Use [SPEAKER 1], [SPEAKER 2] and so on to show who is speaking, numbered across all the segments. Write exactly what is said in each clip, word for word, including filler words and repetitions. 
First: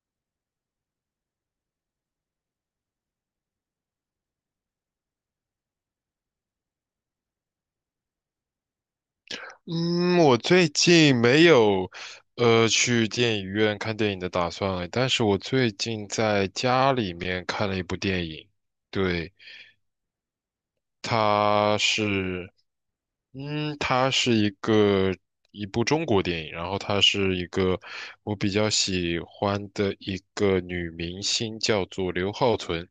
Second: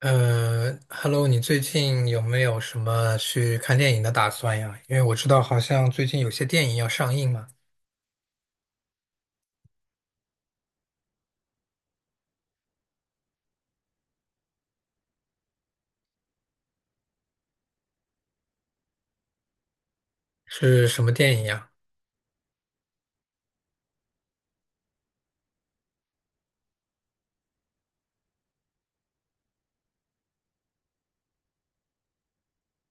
[SPEAKER 1] 呃，Hello，你最近有没有什么去看电影的打算呀？因为我知道好像最近有些电影要上映嘛，
[SPEAKER 2] 嗯，我最近没有呃去电影院看电影的打算，但是我最近在家里面看了一部电影，对。
[SPEAKER 1] 是什么电影呀？
[SPEAKER 2] 它是，嗯，它是一个一部中国电影，然后它是一个我比较喜欢的一个女明星，叫做刘浩存，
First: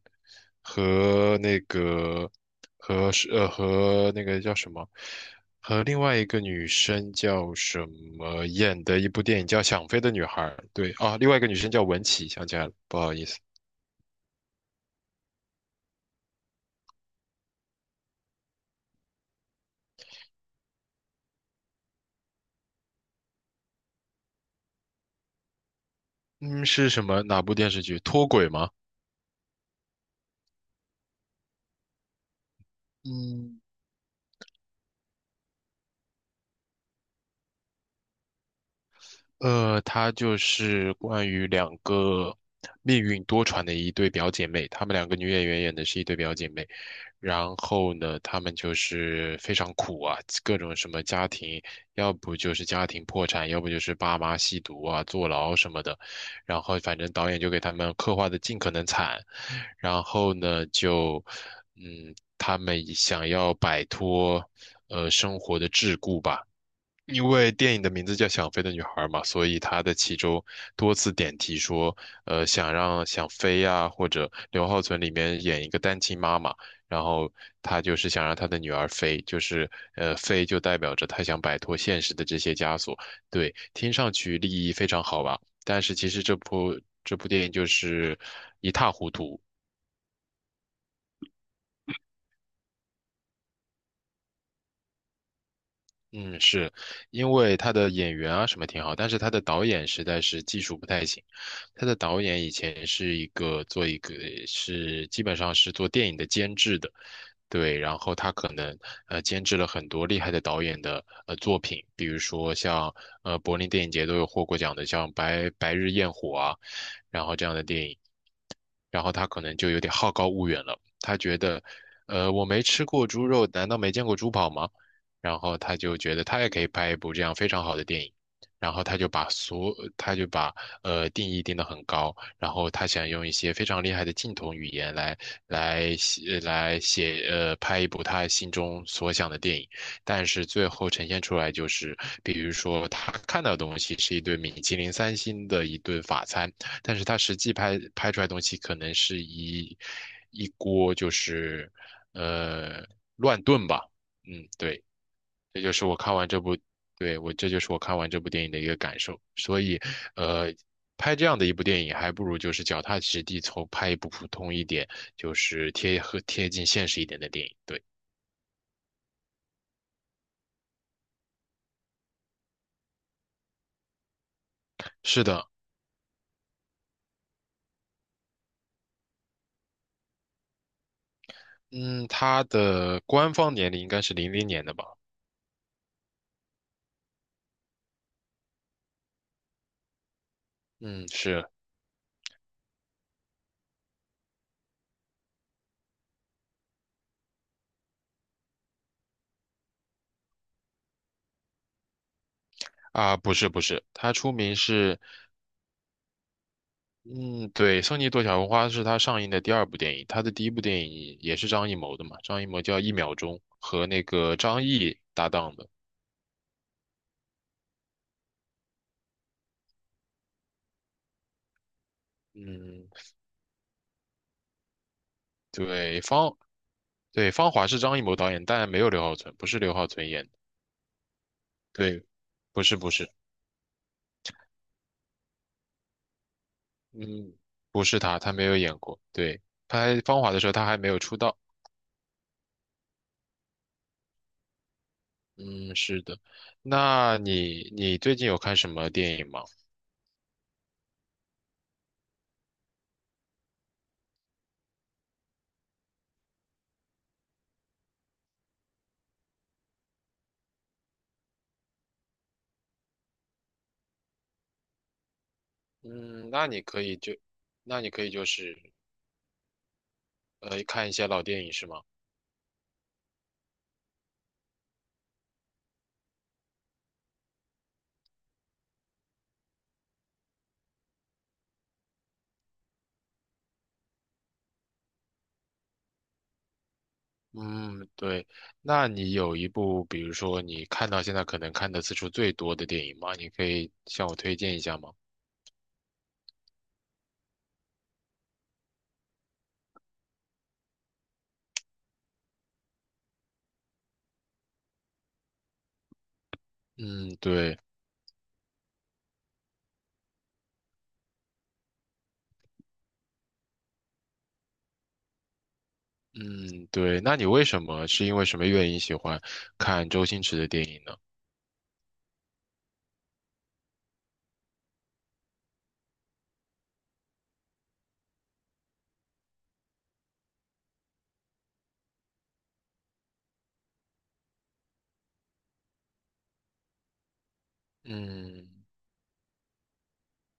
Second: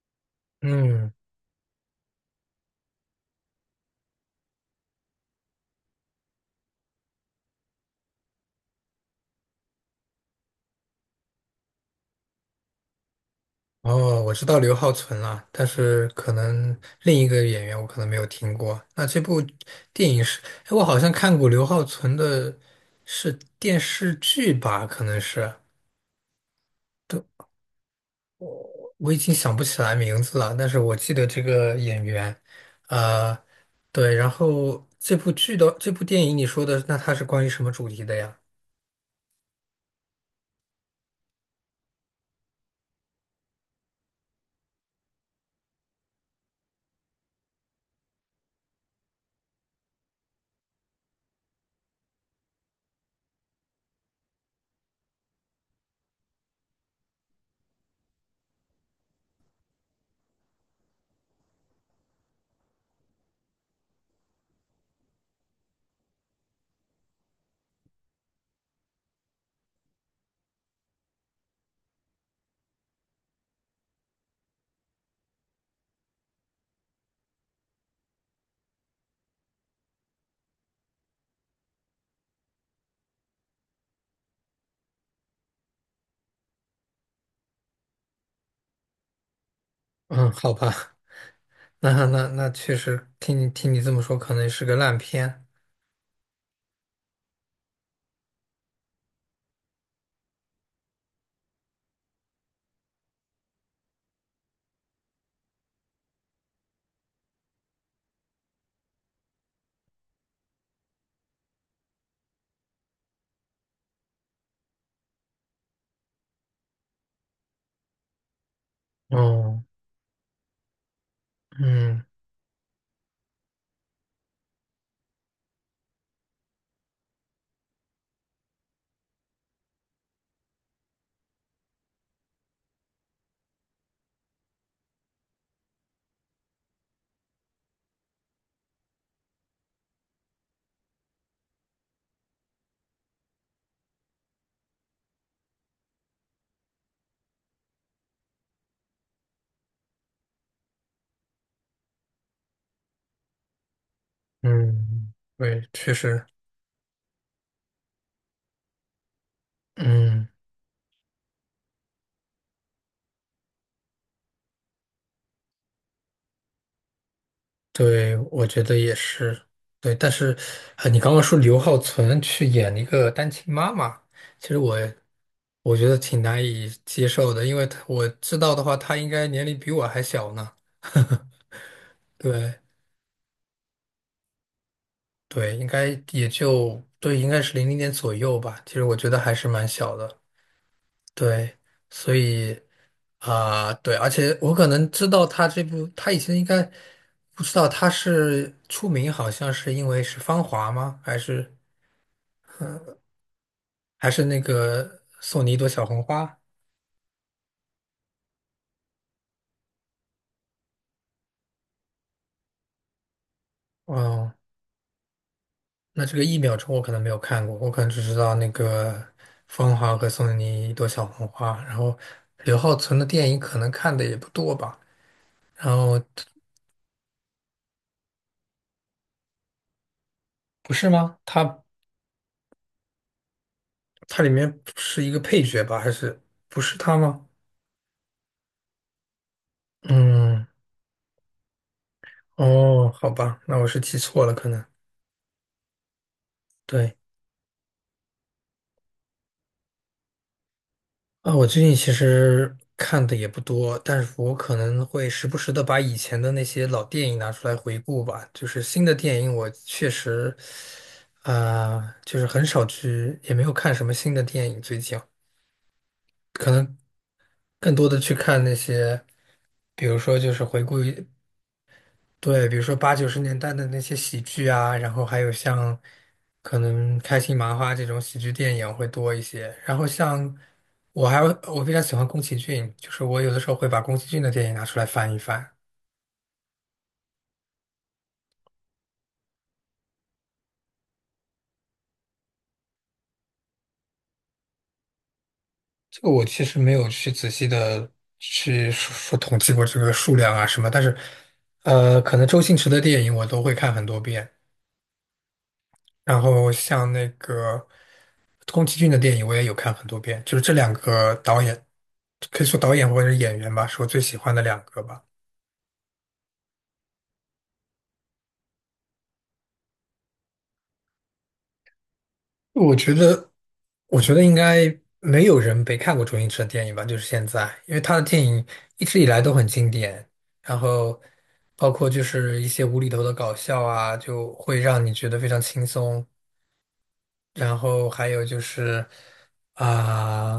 [SPEAKER 1] 嗯，
[SPEAKER 2] 和那个和是呃和那个叫什么，和另外一个女生叫什么演的一部电影叫《想飞的女孩》，对啊，另外一个女生叫文琪，想起来了，不好意思，
[SPEAKER 1] 哦，我知道刘浩存了，但是可能另一个演员我可能没有听过。那这部电影是，哎，我好像看过刘浩存的，是电视剧吧？可能是。
[SPEAKER 2] 嗯，是什么哪部电视剧？脱轨吗？
[SPEAKER 1] 我已经想不起来名字了，但是我记得这个演员，呃，
[SPEAKER 2] 嗯。
[SPEAKER 1] 对，然后这部剧的这部电影你说的，那它是关于什么主题的呀？
[SPEAKER 2] 呃，它就是关于两个命运多舛的一对表姐妹，她们两个女演员演的是一对表姐妹。然后呢，她们就是非常苦啊，各种什么家庭，要不就是家庭破产，要不就是爸妈吸毒啊、坐牢什么的。然后反正导演就给他们刻画的尽可能惨。然后呢，就嗯，他们想要摆脱呃生活的桎梏吧。因为电影的名字叫《想飞的女孩》嘛，所以它的其中多次点题说，呃，想让想飞呀、或者刘浩存里面演一个单亲妈妈，然后她就是想让她的女儿飞，就是呃，飞就代表着她想摆脱现实的这些枷锁。对，听上去立意非常好吧，但是其实这部这部电影就是一塌糊涂。
[SPEAKER 1] 嗯，好吧，那那那确实，听你听你这么说，可能是个烂片。
[SPEAKER 2] 嗯，是因为他的演员啊什么挺好，但是他的导演实在是技术不太行。他的导演以前是一个做一个是基本上是做电影的监制的，对，然后他可能呃监制了很多厉害的导演的呃作品，比如说像呃柏林电影节都有获过奖的，像白白日焰火啊，然后这样的电影。然后他可能
[SPEAKER 1] 哦，
[SPEAKER 2] 就有点好高骛远了，他觉得，
[SPEAKER 1] 嗯
[SPEAKER 2] 呃，我没吃过猪肉，难道没见过猪跑吗？然后他就觉得他也可以拍一部这样非常好的电影，然后他就把所他就把呃定义定得很高，然后他想用一些非常厉害的镜头语言来来写来写呃拍一部他心中所想的电影，但是最后呈现出来就是，比如说他看到的东西是一顿米其林三星的一顿法餐，但是他实际拍拍出来的东西可能是一一锅就是呃乱炖吧。嗯，对，
[SPEAKER 1] 嗯，
[SPEAKER 2] 这
[SPEAKER 1] 对，
[SPEAKER 2] 就是
[SPEAKER 1] 确
[SPEAKER 2] 我看
[SPEAKER 1] 实，
[SPEAKER 2] 完这部，对，我这就是我看完这部电影的一个感受。所以，
[SPEAKER 1] 嗯。
[SPEAKER 2] 呃，拍这样的一部电影，还不如就是脚踏实地，从拍一部普通一点，就是贴合贴近现实一点的电影。对，
[SPEAKER 1] 对，我觉得也是，对。但是，啊，你刚刚说刘浩存去演一个单亲妈妈，其实我
[SPEAKER 2] 是的，
[SPEAKER 1] 我觉得挺难以接受的，因为他我知道的话，他应该年龄比我还小呢。
[SPEAKER 2] 嗯，他
[SPEAKER 1] 对
[SPEAKER 2] 的官方年龄应该是零零年的吧？
[SPEAKER 1] 对，应该也就对，应该是零零年左右吧。其实我觉得还是蛮小的。
[SPEAKER 2] 嗯，是
[SPEAKER 1] 对，所以啊、对，而且我可能知道他这部，他以前应该不知道他是出名，好像是因为是《芳华》吗？还是？
[SPEAKER 2] 啊，不是不是，
[SPEAKER 1] 还
[SPEAKER 2] 他
[SPEAKER 1] 是
[SPEAKER 2] 出
[SPEAKER 1] 那
[SPEAKER 2] 名是，
[SPEAKER 1] 个送你一朵小红花。
[SPEAKER 2] 嗯，对，《送你一朵小红花》是他上映的第二部电影，他的第一部电影也是张艺谋的嘛，张艺谋叫《一秒钟》，和那
[SPEAKER 1] 哦，
[SPEAKER 2] 个张译搭档的。
[SPEAKER 1] 那这个一秒钟我可能没有看过，我可能只知道那个芳华和送你一朵小红花。然后刘浩
[SPEAKER 2] 嗯，
[SPEAKER 1] 存的电影可能看的也不多吧。然后
[SPEAKER 2] 对，芳对芳华是张艺谋导演，但没有刘浩存，不是刘浩存演的。
[SPEAKER 1] 不是吗？他
[SPEAKER 2] 对，不是不是，
[SPEAKER 1] 他里面是一个配角吧？还是不是他吗？
[SPEAKER 2] 嗯，不是他，他没有演过。对，拍芳华的
[SPEAKER 1] 嗯，
[SPEAKER 2] 时候他还没有出道。
[SPEAKER 1] 哦，好吧，那我是记错了，可能
[SPEAKER 2] 嗯，是的。
[SPEAKER 1] 对。
[SPEAKER 2] 那你你最近有看什么电影吗？
[SPEAKER 1] 啊，我最近其实看的也不多，但是我可能会时不时的把以前的那些老电影拿出来回顾吧。就是新的电影，我确实，啊、就是很少去，也没有看什么新的电影。最近
[SPEAKER 2] 嗯，那
[SPEAKER 1] 可
[SPEAKER 2] 你
[SPEAKER 1] 能
[SPEAKER 2] 可以就，
[SPEAKER 1] 更
[SPEAKER 2] 那
[SPEAKER 1] 多
[SPEAKER 2] 你
[SPEAKER 1] 的
[SPEAKER 2] 可以
[SPEAKER 1] 去
[SPEAKER 2] 就
[SPEAKER 1] 看那
[SPEAKER 2] 是
[SPEAKER 1] 些，比如说就是回
[SPEAKER 2] 呃
[SPEAKER 1] 顾。
[SPEAKER 2] 看一些老电影是吗？
[SPEAKER 1] 对，比如说八九十年代的那些喜剧啊，然后还有像可能开心麻花这种喜剧电影会多一些。然后像我还有我非常喜欢宫崎骏，就是我有的时候会把宫崎骏的电影拿出来翻一翻。
[SPEAKER 2] 嗯，对。那你有一部，比如说你看到现在可能看的次数最多的电影吗？你可以向我推荐一下吗？
[SPEAKER 1] 这个我其实没有去仔细的去说说统计过这个数量啊什么，但是呃，可能周星驰的电影我都会看很多遍。然后像那
[SPEAKER 2] 嗯，对。
[SPEAKER 1] 个宫崎骏的电影，我也有看很多遍，就是这两个导演，可以说导演或者是演员吧，是我最喜欢的两个吧。
[SPEAKER 2] 嗯，对，那你为什么是因为什么原因喜欢看周星驰的电影呢？
[SPEAKER 1] 我觉得，我觉得应该没有人没看过周星驰的电影吧，就是现在，因为他的电影一直以来都很经典，然后包括就是一些无厘头的搞笑啊，就会让你觉得非常轻松，然后还有就
[SPEAKER 2] 嗯
[SPEAKER 1] 是啊、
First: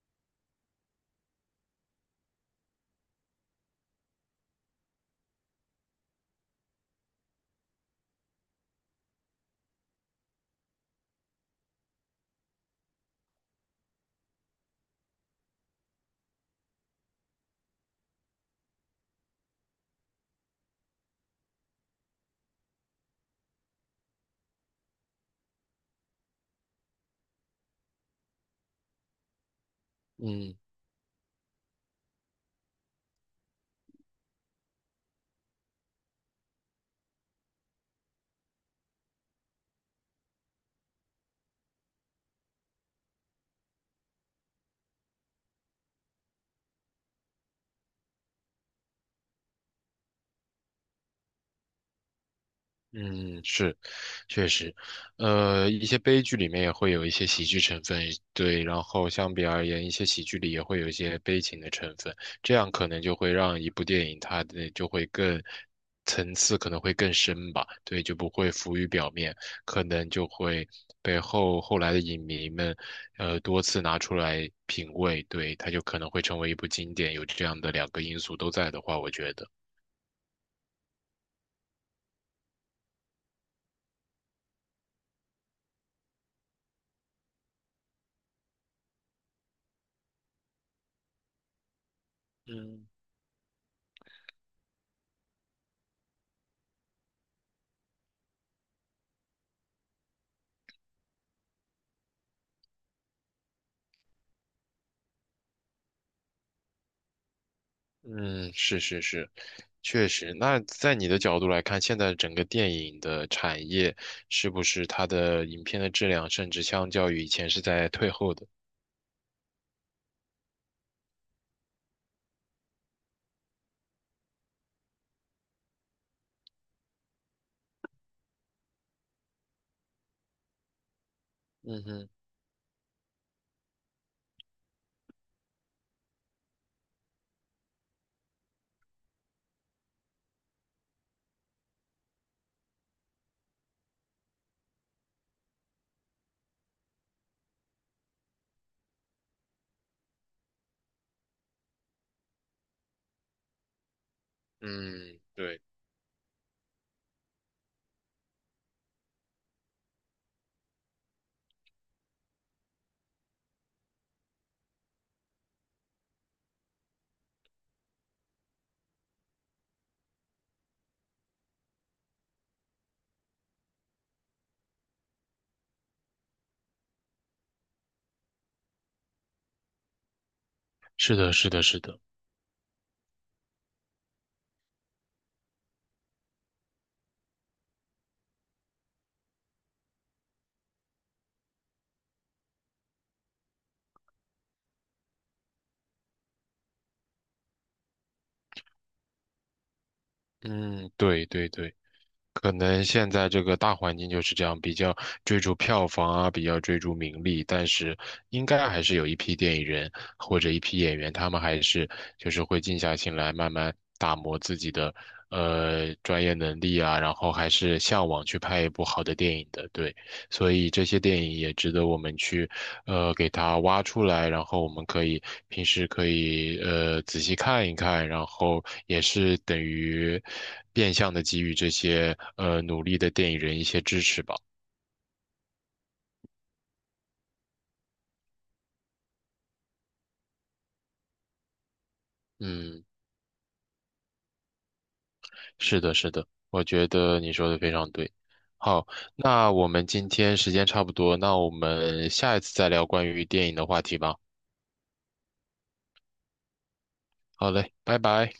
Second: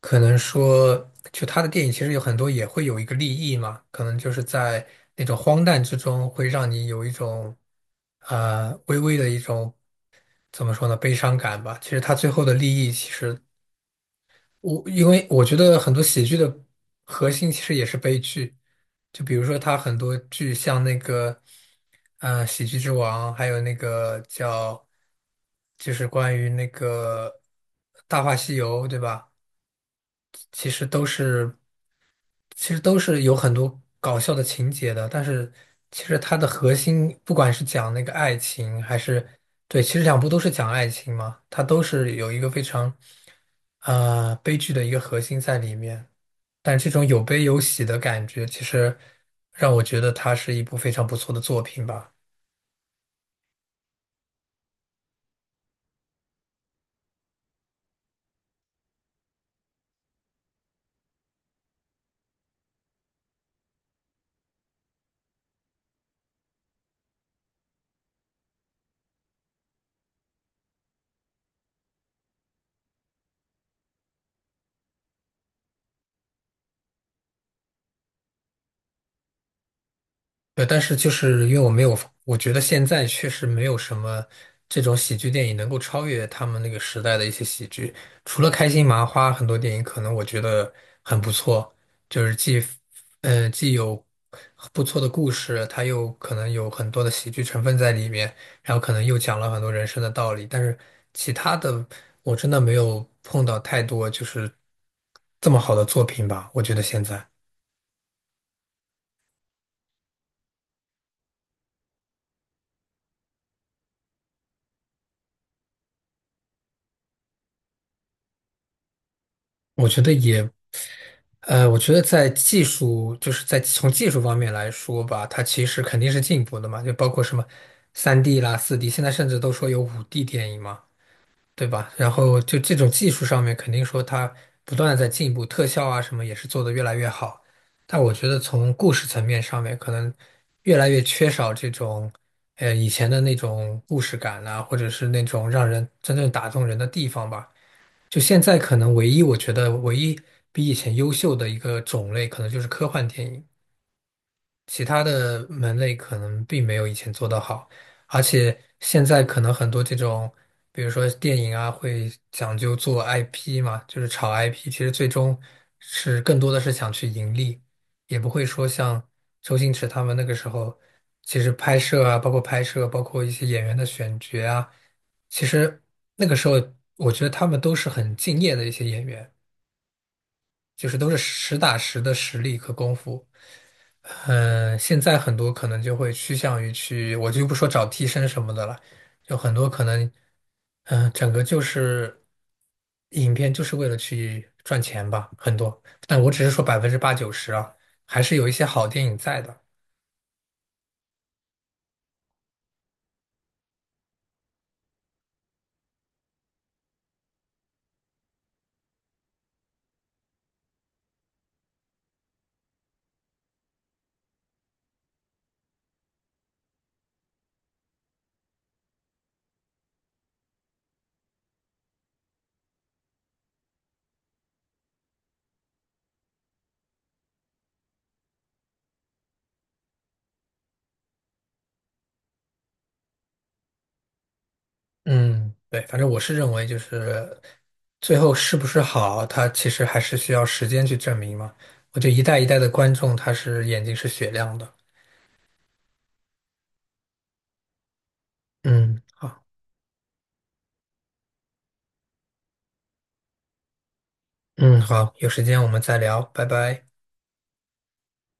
[SPEAKER 1] 可能说，就他的电影其实有很多也会有一个利益嘛，可能就是在那种荒诞之中，会让你有一种啊、微微的一种怎么说呢悲伤感吧。其实他最后的利益其实我因为我觉得很多喜剧的核心其实也是悲剧，就比如说他很多剧像那个，呃，《喜剧之王》，还有那个叫，就是关于那个《大话西游》，对吧？
[SPEAKER 2] 嗯。
[SPEAKER 1] 其实都是其实都是有很多搞笑的情节的，但是其实它的核心，不管是讲那个爱情，还是对，其实两部都是讲爱情嘛，它都是有一个非常呃悲剧的一个核心在里面。但这种有悲有喜的感觉，其实让我觉得它是一部非常不错的作品吧。
[SPEAKER 2] 嗯，是，确实，呃，一些悲剧里面也会有一些喜剧成分，对，然后相比而言，一些喜剧里也会有一些悲情的成分，这样可能就会让一部电影它的就会更层次可能会更深吧，对，就不会浮于表面，可能就会被后后来的影迷们，呃，多次拿出来品味，对，它就可能会成为一部经典，有这样的两个因素都在的话，我觉得。
[SPEAKER 1] 对，但是就是因为我没有，我觉得现在确实没有什么这种喜剧电影能够超越他们那个时代的一些喜剧。除了开心麻花，很多电影可能我觉得很不错，就是既
[SPEAKER 2] 嗯。
[SPEAKER 1] 呃既有不错的故事，它又可能有很多的喜剧成分在里面，然后可能又讲了很多人生的道理。但是其他的，我真的没有碰到太多就是这么好的作品吧，我觉得现在。
[SPEAKER 2] 嗯，是是是，确实。那在你的角度来看，现在整个电影的产业是不是它的影片的质量，甚至相较于以前是在退后的？
[SPEAKER 1] 我觉得也呃，我觉得在技术，就是在从技术方面来说吧，它其实肯定是进步的嘛，就包括什么三 d 啦、四 d 现在甚至都说有五 d 电影嘛，对
[SPEAKER 2] 嗯
[SPEAKER 1] 吧？
[SPEAKER 2] 哼，
[SPEAKER 1] 然后就这种技术上面，肯定说它不断的在进步，特效啊什么也是做得越来越好。但我觉得从故事层面上面，可能越来越缺少这种，呃，以前的那种故事感啊，或者是那种让人真正打动人的地方吧。就现在可能唯一我觉得唯一比以前优秀的一个种类，可能就是科幻电影。其他
[SPEAKER 2] 嗯，
[SPEAKER 1] 的
[SPEAKER 2] 对，
[SPEAKER 1] 门类可能并没有以前做得好，而且现在可能很多这种，比如说电影啊，会讲究做 I P 嘛，就是炒 I P,其实最终是更多的是想去盈利，也不会说像周星驰他们那个时候，其实拍摄啊，包括拍摄，包括一些演员的选角啊，其实那个时候我觉得他们都是很敬业的一些演员，就是都
[SPEAKER 2] 是
[SPEAKER 1] 是
[SPEAKER 2] 的，是
[SPEAKER 1] 实
[SPEAKER 2] 的，
[SPEAKER 1] 打
[SPEAKER 2] 是的，
[SPEAKER 1] 实的实力和功夫。嗯，现在很多可能就会趋向于去，我就不说找替身什么的了，就很多可能，嗯，整个就是影片就是为了去赚钱吧，很多。但我只是说百分之八九十啊，还是有一些好电影在的。
[SPEAKER 2] 嗯，对对对。可能现在这个大环境就是这样，比较追逐票房啊，比较追逐名利，但是应该还是有一批电影人或者一批演员，他们还是就是会静下心来，慢慢打磨自己的呃专业能力啊，然后还是向往去拍一部好的电影的，对，所以这些电影也值得我们去呃，给它挖出来，然后我们可以平时可以呃仔细看一看，然后也是等于变相的给予这些呃努力的电影人一些支持吧。
[SPEAKER 1] 嗯，对，反正我是认为就是最后是不是好，它其实还是需要时间去证明嘛。我觉得一代一代的
[SPEAKER 2] 嗯，
[SPEAKER 1] 观众，他是眼睛是雪亮的。
[SPEAKER 2] 是的，是的，我觉得你说的非常对。好，
[SPEAKER 1] 嗯，好，
[SPEAKER 2] 那我们今天时间差不多，那我们下一次再聊关于电影的话题吧。
[SPEAKER 1] 嗯，好，有时间我们再聊，拜拜。
[SPEAKER 2] 好嘞，拜拜。